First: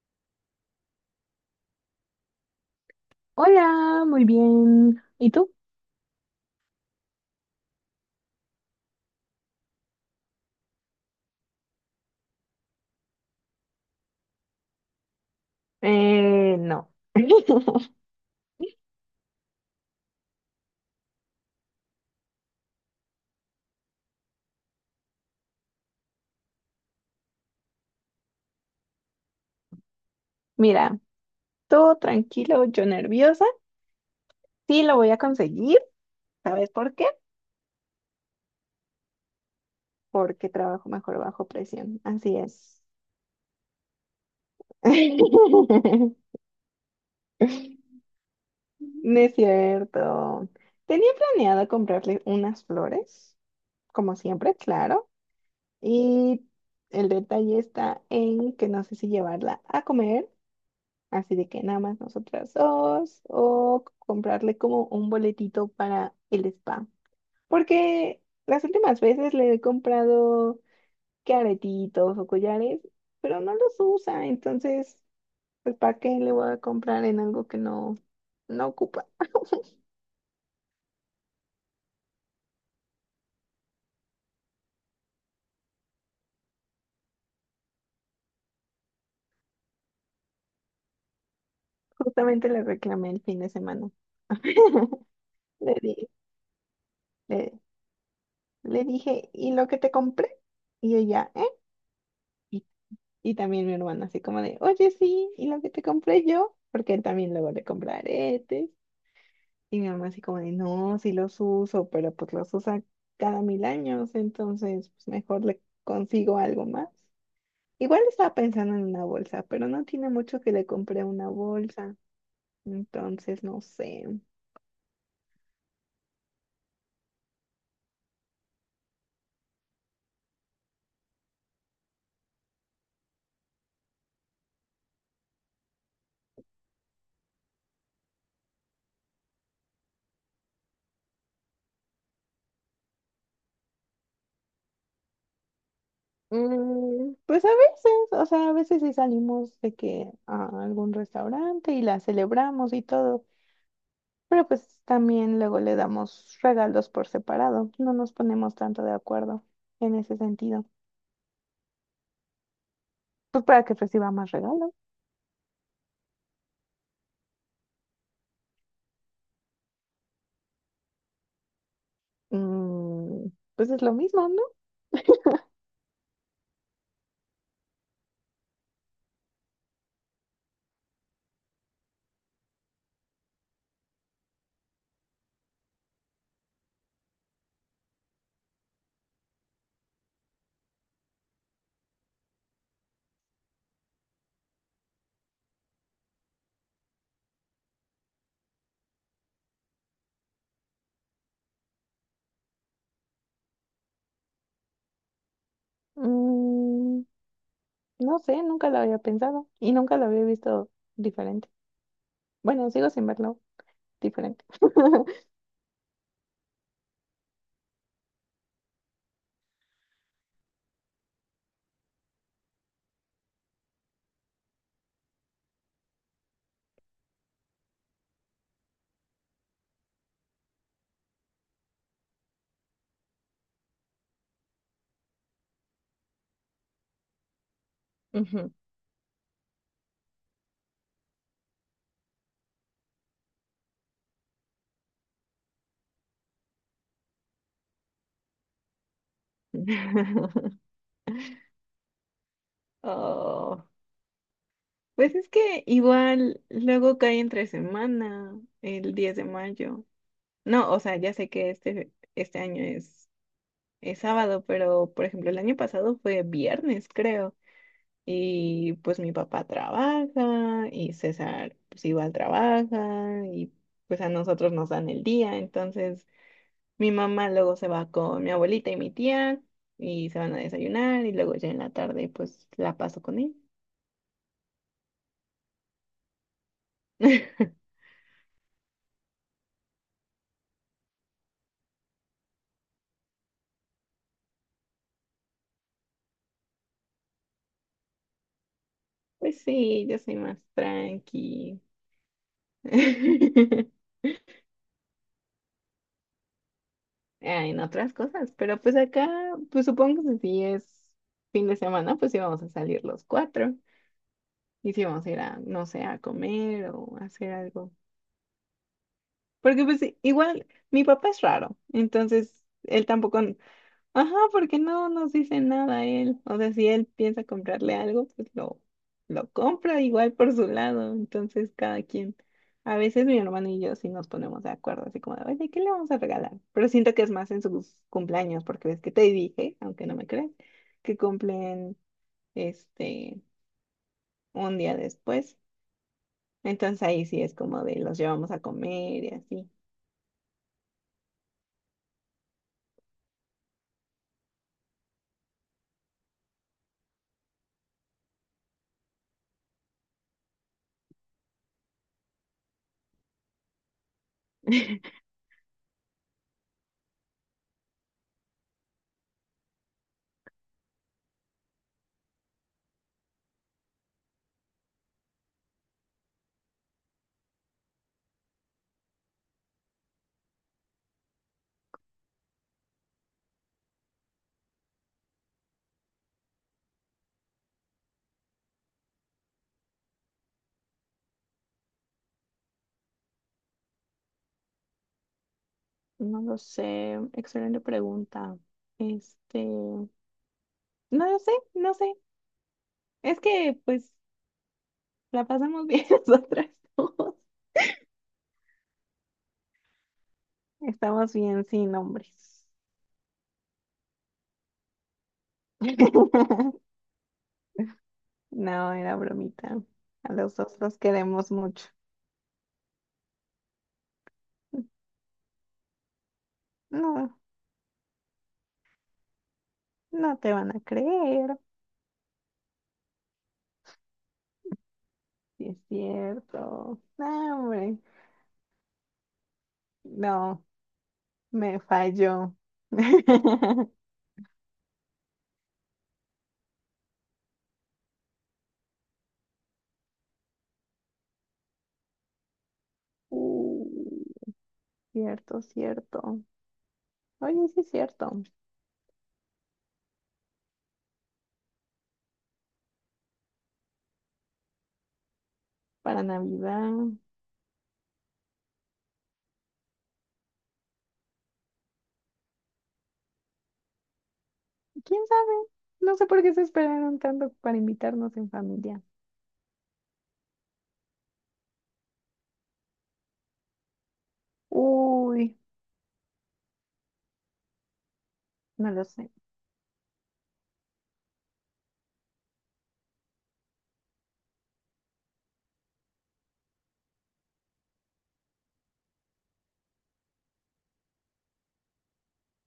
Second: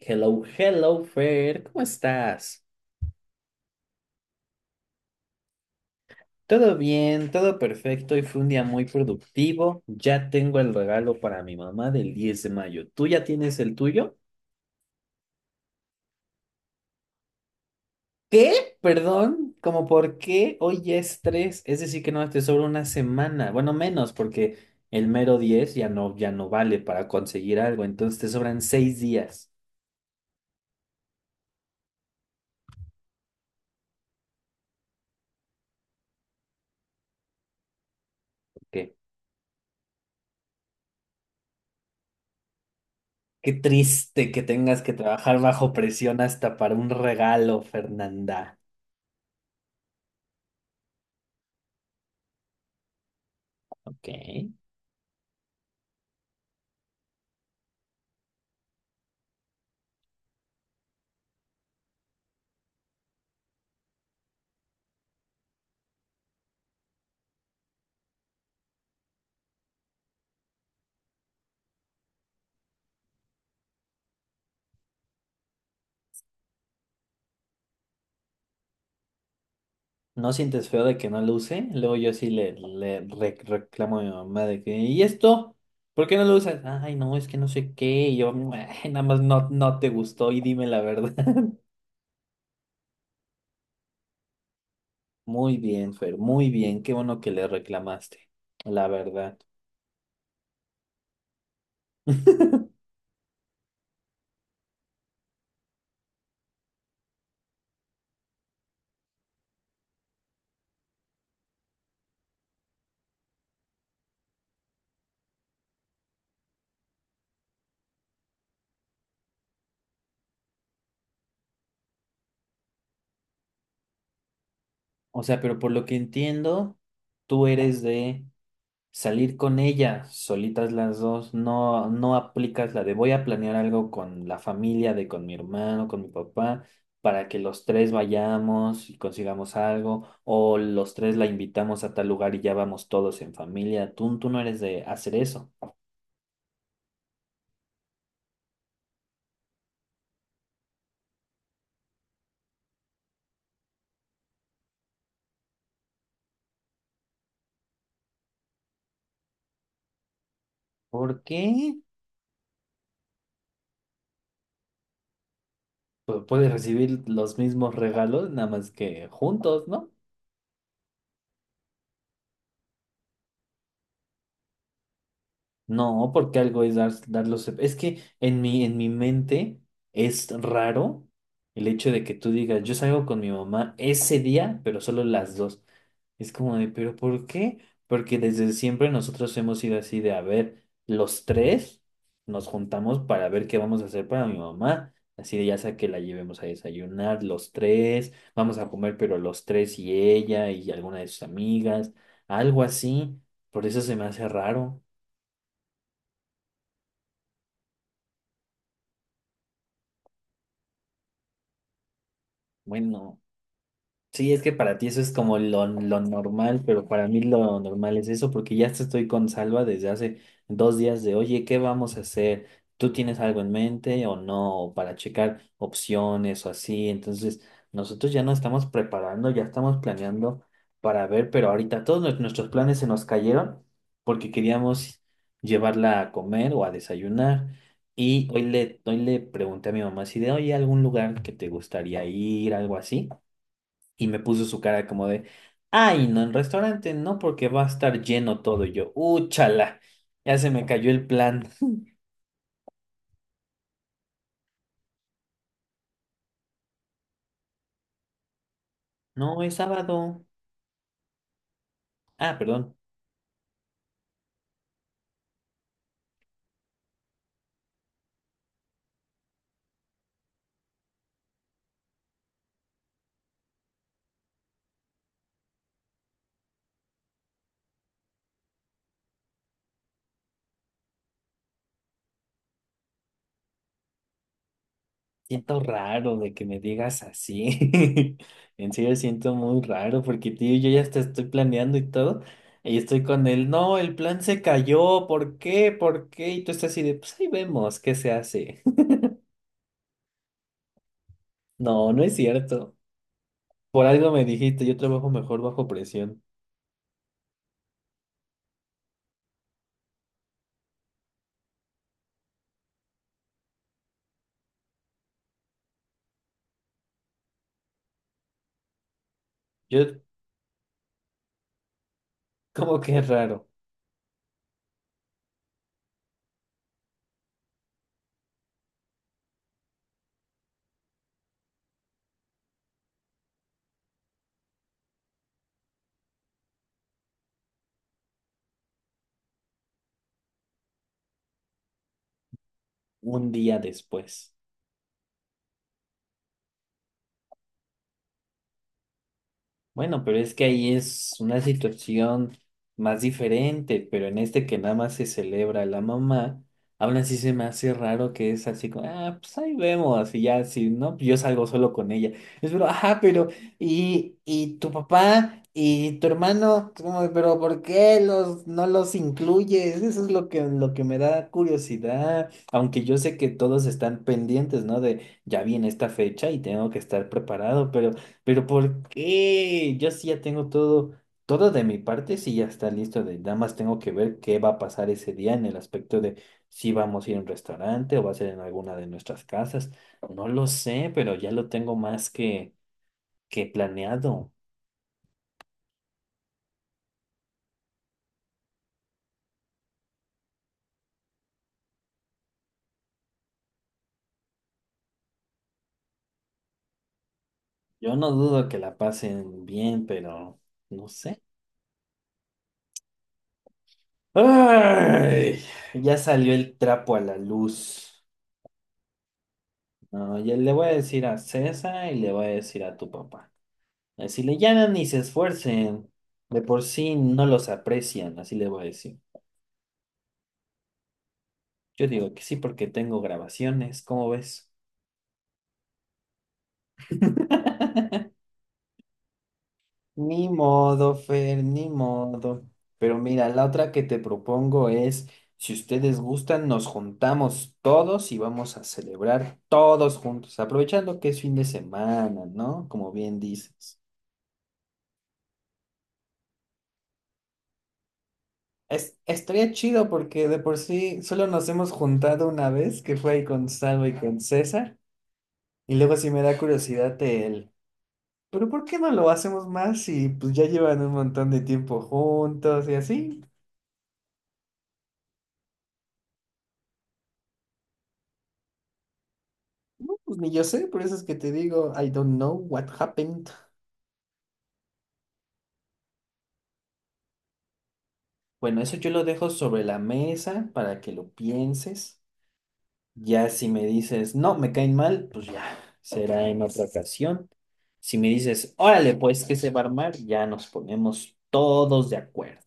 Hello, hello, Fer, ¿cómo estás? Hola, muy bien. ¿Y tú? Todo bien, todo perfecto y fue un día muy productivo. Ya tengo el regalo para mi mamá del 10 de mayo. ¿Tú ya tienes el tuyo? No. ¿Qué? Perdón, ¿cómo por qué? Hoy ya es 3. Es decir que no, te sobra una semana. Bueno, menos porque el mero 10 ya no, vale para conseguir algo, entonces te sobran 6 días. Mira, todo tranquilo, yo nerviosa. Sí, lo voy a conseguir. ¿Sabes por qué? ¿Qué? Porque trabajo mejor bajo presión. Así es. Qué triste que tengas que trabajar bajo presión hasta para un regalo, Fernanda. No es cierto. Tenía planeado comprarle unas flores, Ok. como siempre, claro. Y el detalle está en que no sé si llevarla a comer, así de que nada más nosotras dos, o comprarle como un boletito para el spa. Porque las últimas veces le he comprado que aretitos o collares, pero no los usa, entonces, pues ¿para qué le voy a comprar en algo que no ocupa? ¿No sientes feo de que no lo use? Luego yo sí le reclamo a mi mamá de que, ¿y esto? ¿Por qué no lo usas? Ay, no, es que no sé qué. Y yo, "Ay, nada más no, no te gustó y dime la verdad." Justamente le reclamé el fin de semana. Muy Le bien, di- Fer, muy bien. Qué bueno que le le, reclamaste, le la dije, verdad. ¿y lo que te compré? Y ella, ¿eh? Y también mi hermano, así como de, oye, sí, y lo que te compré yo, porque él también luego le compra aretes. Y mi mamá, así como de, no, sí los uso, pero pues los usa cada mil años, entonces pues mejor le consigo algo más. Igual estaba pensando en una bolsa, pero no tiene mucho que le compré una bolsa, entonces no sé. O sea, pero por lo que entiendo, tú eres de salir con ella, solitas las dos, no, no aplicas la de voy a planear algo con la familia, de con mi hermano, con mi papá, para que los tres vayamos y consigamos algo, o los tres la invitamos a tal lugar y ya vamos todos en familia. Tú no eres de hacer eso. Pues a veces, o sea, a veces sí salimos de que a algún restaurante y la celebramos y todo. Pero pues también luego le damos regalos por separado. No nos ponemos tanto de acuerdo en ese sentido. ¿Por qué? Pues para que reciba más regalos. Pues puedes recibir los mismos regalos, nada más que juntos, ¿no? Mm, pues es lo mismo, ¿no? No, porque algo es dar los. Es que en mi mente es raro el hecho de que tú digas, yo salgo con mi mamá ese día, pero solo las dos. Es como de, ¿pero por qué? Porque desde siempre nosotros hemos sido así de, a ver, los tres nos juntamos para ver qué vamos a hacer para mi mamá. Así de, ya sea que la llevemos a desayunar, los tres, vamos a comer, pero los tres y ella y alguna de sus amigas, algo así. Por eso se me hace raro. Mm, no sé, nunca lo había pensado y nunca lo había visto diferente. Bueno, sigo sin Bueno, verlo sí, es diferente. que para ti eso es como lo normal, pero para mí lo normal es eso, porque ya te estoy con Salva desde hace 2 días de, oye, ¿qué vamos a hacer? ¿Tú tienes algo en mente o no? O para checar opciones o así. Entonces, nosotros ya nos estamos preparando, ya estamos planeando para ver, pero ahorita todos nuestros planes se nos cayeron porque queríamos llevarla a comer o a desayunar. Y hoy Ujú. le, hoy le pregunté a mi mamá si de, oye, algún lugar que te gustaría ir, algo así. Y me puso su cara como de, ay, no, en restaurante no, porque va a estar lleno todo. Y yo, úchala, ya se me cayó el plan. Oh, pues es que igual luego cae entre semana, el 10 de No, es mayo. sábado. No, o sea, ya sé que Ah, este año perdón, es sábado, pero por ejemplo el año pasado fue viernes, creo. Y pues mi papá trabaja y César pues igual trabaja y pues a nosotros nos dan el día. Entonces mi mamá luego se va con mi abuelita y mi tía y se van a desayunar y luego ya en la tarde pues la paso con él. siento raro de que me digas así. En serio, siento muy raro porque, tío, yo ya hasta estoy planeando y todo. Y estoy con él, no, el plan se cayó, ¿por qué? ¿Por qué? Y tú estás así de, pues ahí vemos, ¿qué se hace? Pues sí, yo soy más tranqui. No, no es cierto. Por algo me dijiste, yo trabajo mejor bajo presión. Ah, en otras cosas, pero pues acá, pues supongo que si es fin de semana, pues íbamos a salir los cuatro y si íbamos a ir a, no sé, a comer o a hacer algo. Porque pues Yo, igual mi papá es raro, entonces como él que es tampoco. raro. Ajá, porque no nos dice nada a él. O sea, si él piensa comprarle algo, lo compra igual por su lado. Entonces, cada quien. A veces mi hermano y yo sí nos ponemos de acuerdo, así como de, oye, ¿qué le vamos a regalar? Pero siento que es más en sus cumpleaños, porque ves que te dije, aunque no me creas, que cumplen este Un día después. un día después. Entonces ahí sí es como de los llevamos a comer y así. Bueno, pero es que ahí es una situación más diferente, pero en este que nada más se celebra la mamá, aún así se me hace raro que es así como, ah, pues ahí vemos, y ya, si no, pues yo salgo solo con ella. Es pero, ajá, pero, y tu papá y tu hermano, como, pero ¿por qué no los incluyes? Eso es lo que me da curiosidad, aunque yo sé que todos están pendientes, ¿no? De ya viene esta fecha y tengo que estar preparado, pero. Pero ¿por qué? Yo sí ya tengo todo, todo de mi parte, sí ya está listo de, nada más tengo que ver qué va a pasar ese día en el aspecto de si vamos a ir a un restaurante o va a ser en alguna de nuestras casas. No lo sé, pero ya lo tengo más que planeado. No lo sé, excelente pregunta. No lo sé, no sé. Es que pues la pasamos bien nosotras dos. Yo no dudo que la pasen bien, pero no Estamos sé. bien sin nombres. ¡Ay! Ya salió el trapo a la luz. No, era bromita. A No, los ya le dos voy a los decir a queremos mucho. César y le voy a decir a tu papá. Así le llaman y se esfuercen. De por sí No, no los aprecian, así le voy a decir. no te van a creer. Yo digo que sí porque tengo grabaciones, ¿cómo ves? Sí es cierto. No, hombre. Ni No, modo, Fer, me ni falló. modo. Pero mira, la otra que te propongo es, si ustedes gustan, nos juntamos todos y vamos a celebrar todos juntos, aprovechando que es fin de semana, ¿no? Como bien Uh, dices. cierto, cierto. Oye, sí es cierto. Estaría chido porque de por sí solo nos hemos juntado una vez, que fue ahí con Salvo y con César. Y luego Para sí me da Navidad. curiosidad el, pero ¿por qué no lo hacemos más si pues ya llevan un montón de tiempo juntos y así? ¿Quién sabe? No sé por qué se esperaron tanto para invitarnos en familia. No, pues ni yo sé, por eso es que te digo, I don't know what happened. Uy, Bueno, no eso lo yo lo sé. dejo sobre la mesa para que lo pienses. Ya si me dices, no, me caen mal, pues ya, será en otra ocasión. Si me dices, órale, pues que se va a armar, ya nos ponemos todos de acuerdo.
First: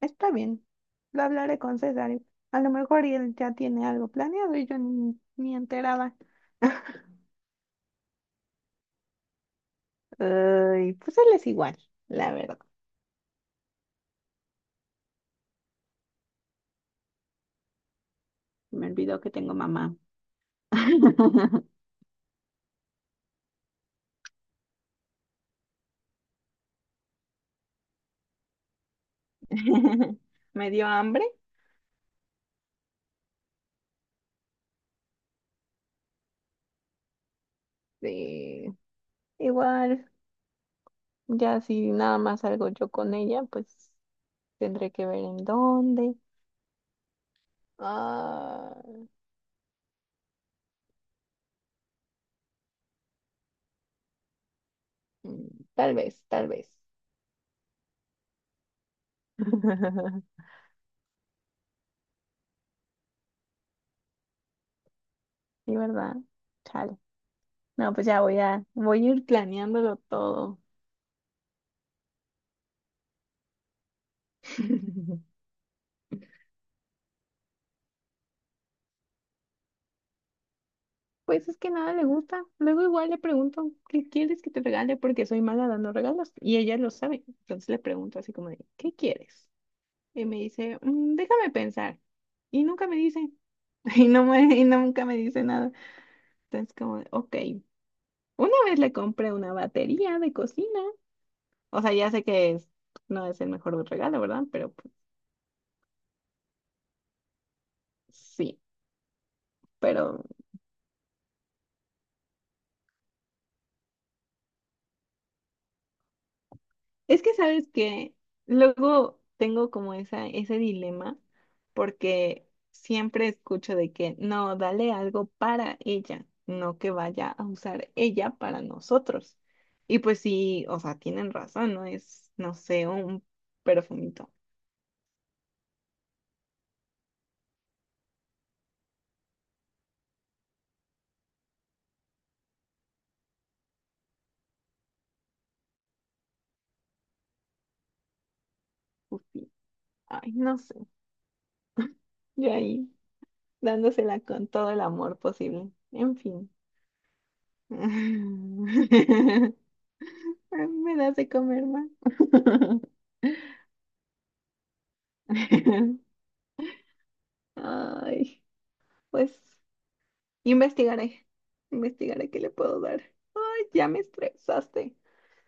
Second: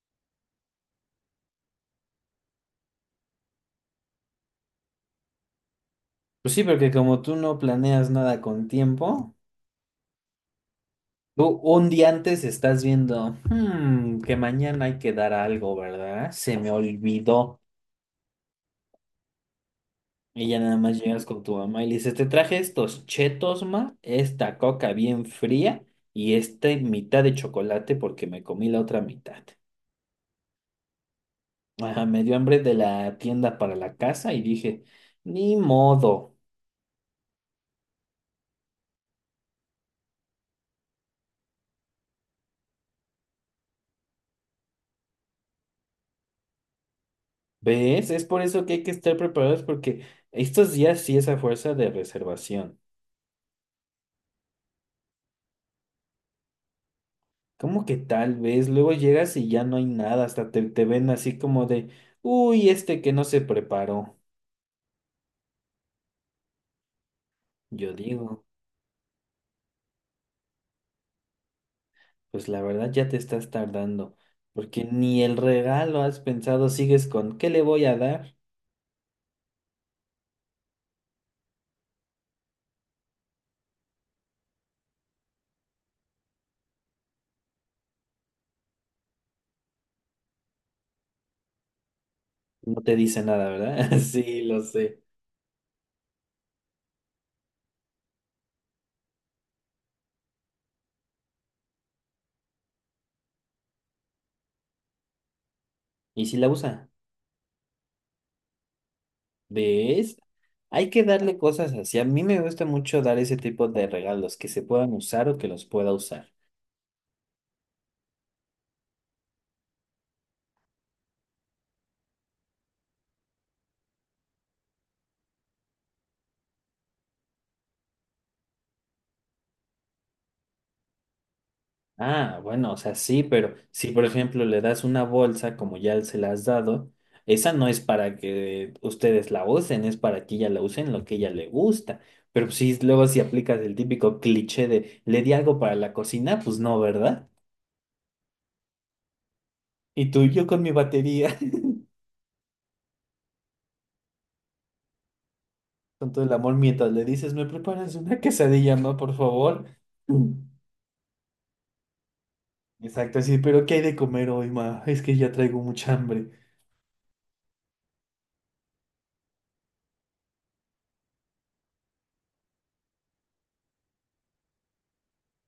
Está bien. Lo hablaré con César. Y a lo mejor y él ya tiene algo planeado y yo ni enterada. Pues sí, porque como tú no planeas nada con tiempo. Ay, pues él Tú es igual, un día la antes verdad. estás viendo, que mañana hay que dar algo, ¿verdad? Se me olvidó." Me olvidó que tengo mamá. Y ya nada más llegas con tu mamá y le dices, te traje estos chetos, ma, esta coca bien fría y esta mitad de chocolate porque me comí la otra mitad. Me dio hambre. Ajá, me dio hambre de la tienda para la casa y dije, ni modo. Sí. Igual, ya si nada más salgo yo con ella, pues tendré que ver en dónde. ¿Ves? Es por eso que Ah, hay que estar preparados porque estos días sí es a fuerza de reservación. mm, tal vez, tal vez. ¿Como que tal vez? Luego llegas y ya no hay nada, hasta te ven así como de, uy, este que no se preparó. Sí, ¿verdad? Chale. Yo No, pues digo, voy a ir planeándolo todo. pues la verdad ya te estás tardando, porque ni el regalo has pensado, sigues con, ¿qué le voy a dar? Pues es que nada le gusta. Luego igual le pregunto, ¿qué quieres que te regale? Porque soy mala dando regalos y ella lo sabe. Entonces le pregunto así como de, ¿qué quieres? Y me dice, "Mm, déjame pensar." Y No nunca te me dice dice, nada, ¿verdad? Sí, lo y sé. nunca me dice nada. Entonces como, de, ok, una vez le compré una batería de cocina. O sea, ya sé que no es el mejor regalo, ¿verdad? Pero pues, ¿Y si la usa? sí, ¿Ves? pero Hay que darle cosas así. A mí me gusta mucho dar ese tipo de regalos, que se puedan usar o que los pueda usar. es que sabes que luego tengo como ese dilema porque siempre escucho de que no, dale algo para ella, no que vaya a usar ella para nosotros. Y pues sí, o sea, tienen razón, no es, Ah, no bueno, o sé, sea, sí, un pero si por perfumito. ejemplo le das una bolsa como ya se la has dado, esa no es para que ustedes la usen, es para que ella la use en lo que ella le gusta. Pero si luego si aplicas el típico cliché de le di algo para la cocina, pues no, ¿verdad? Ufi. Y tú, Ay, yo no con mi sé, batería, yo ahí dándosela con todo el amor posible. con En todo el fin. amor, mientras le dices, ¿me preparas una quesadilla, ma, por favor? Me das de comer más. Mm. Exacto, sí, pero ¿qué hay de comer hoy, ma? Es que ya traigo mucha hambre. Ay. Pues investigaré, investigaré qué le puedo dar. Ay, ya me estresaste.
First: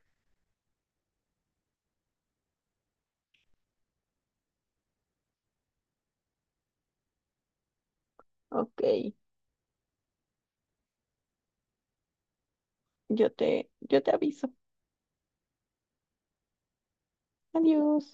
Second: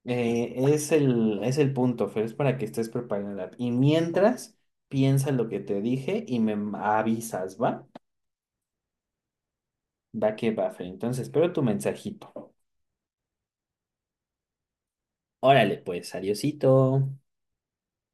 Es el punto, Fer, es para que estés preparada. Y mientras, piensa lo que te dije y me avisas, ¿va? Ok, Va que va, Fer. Entonces, espero tu mensajito. Yo te aviso. Órale, pues, adiosito. Adiós.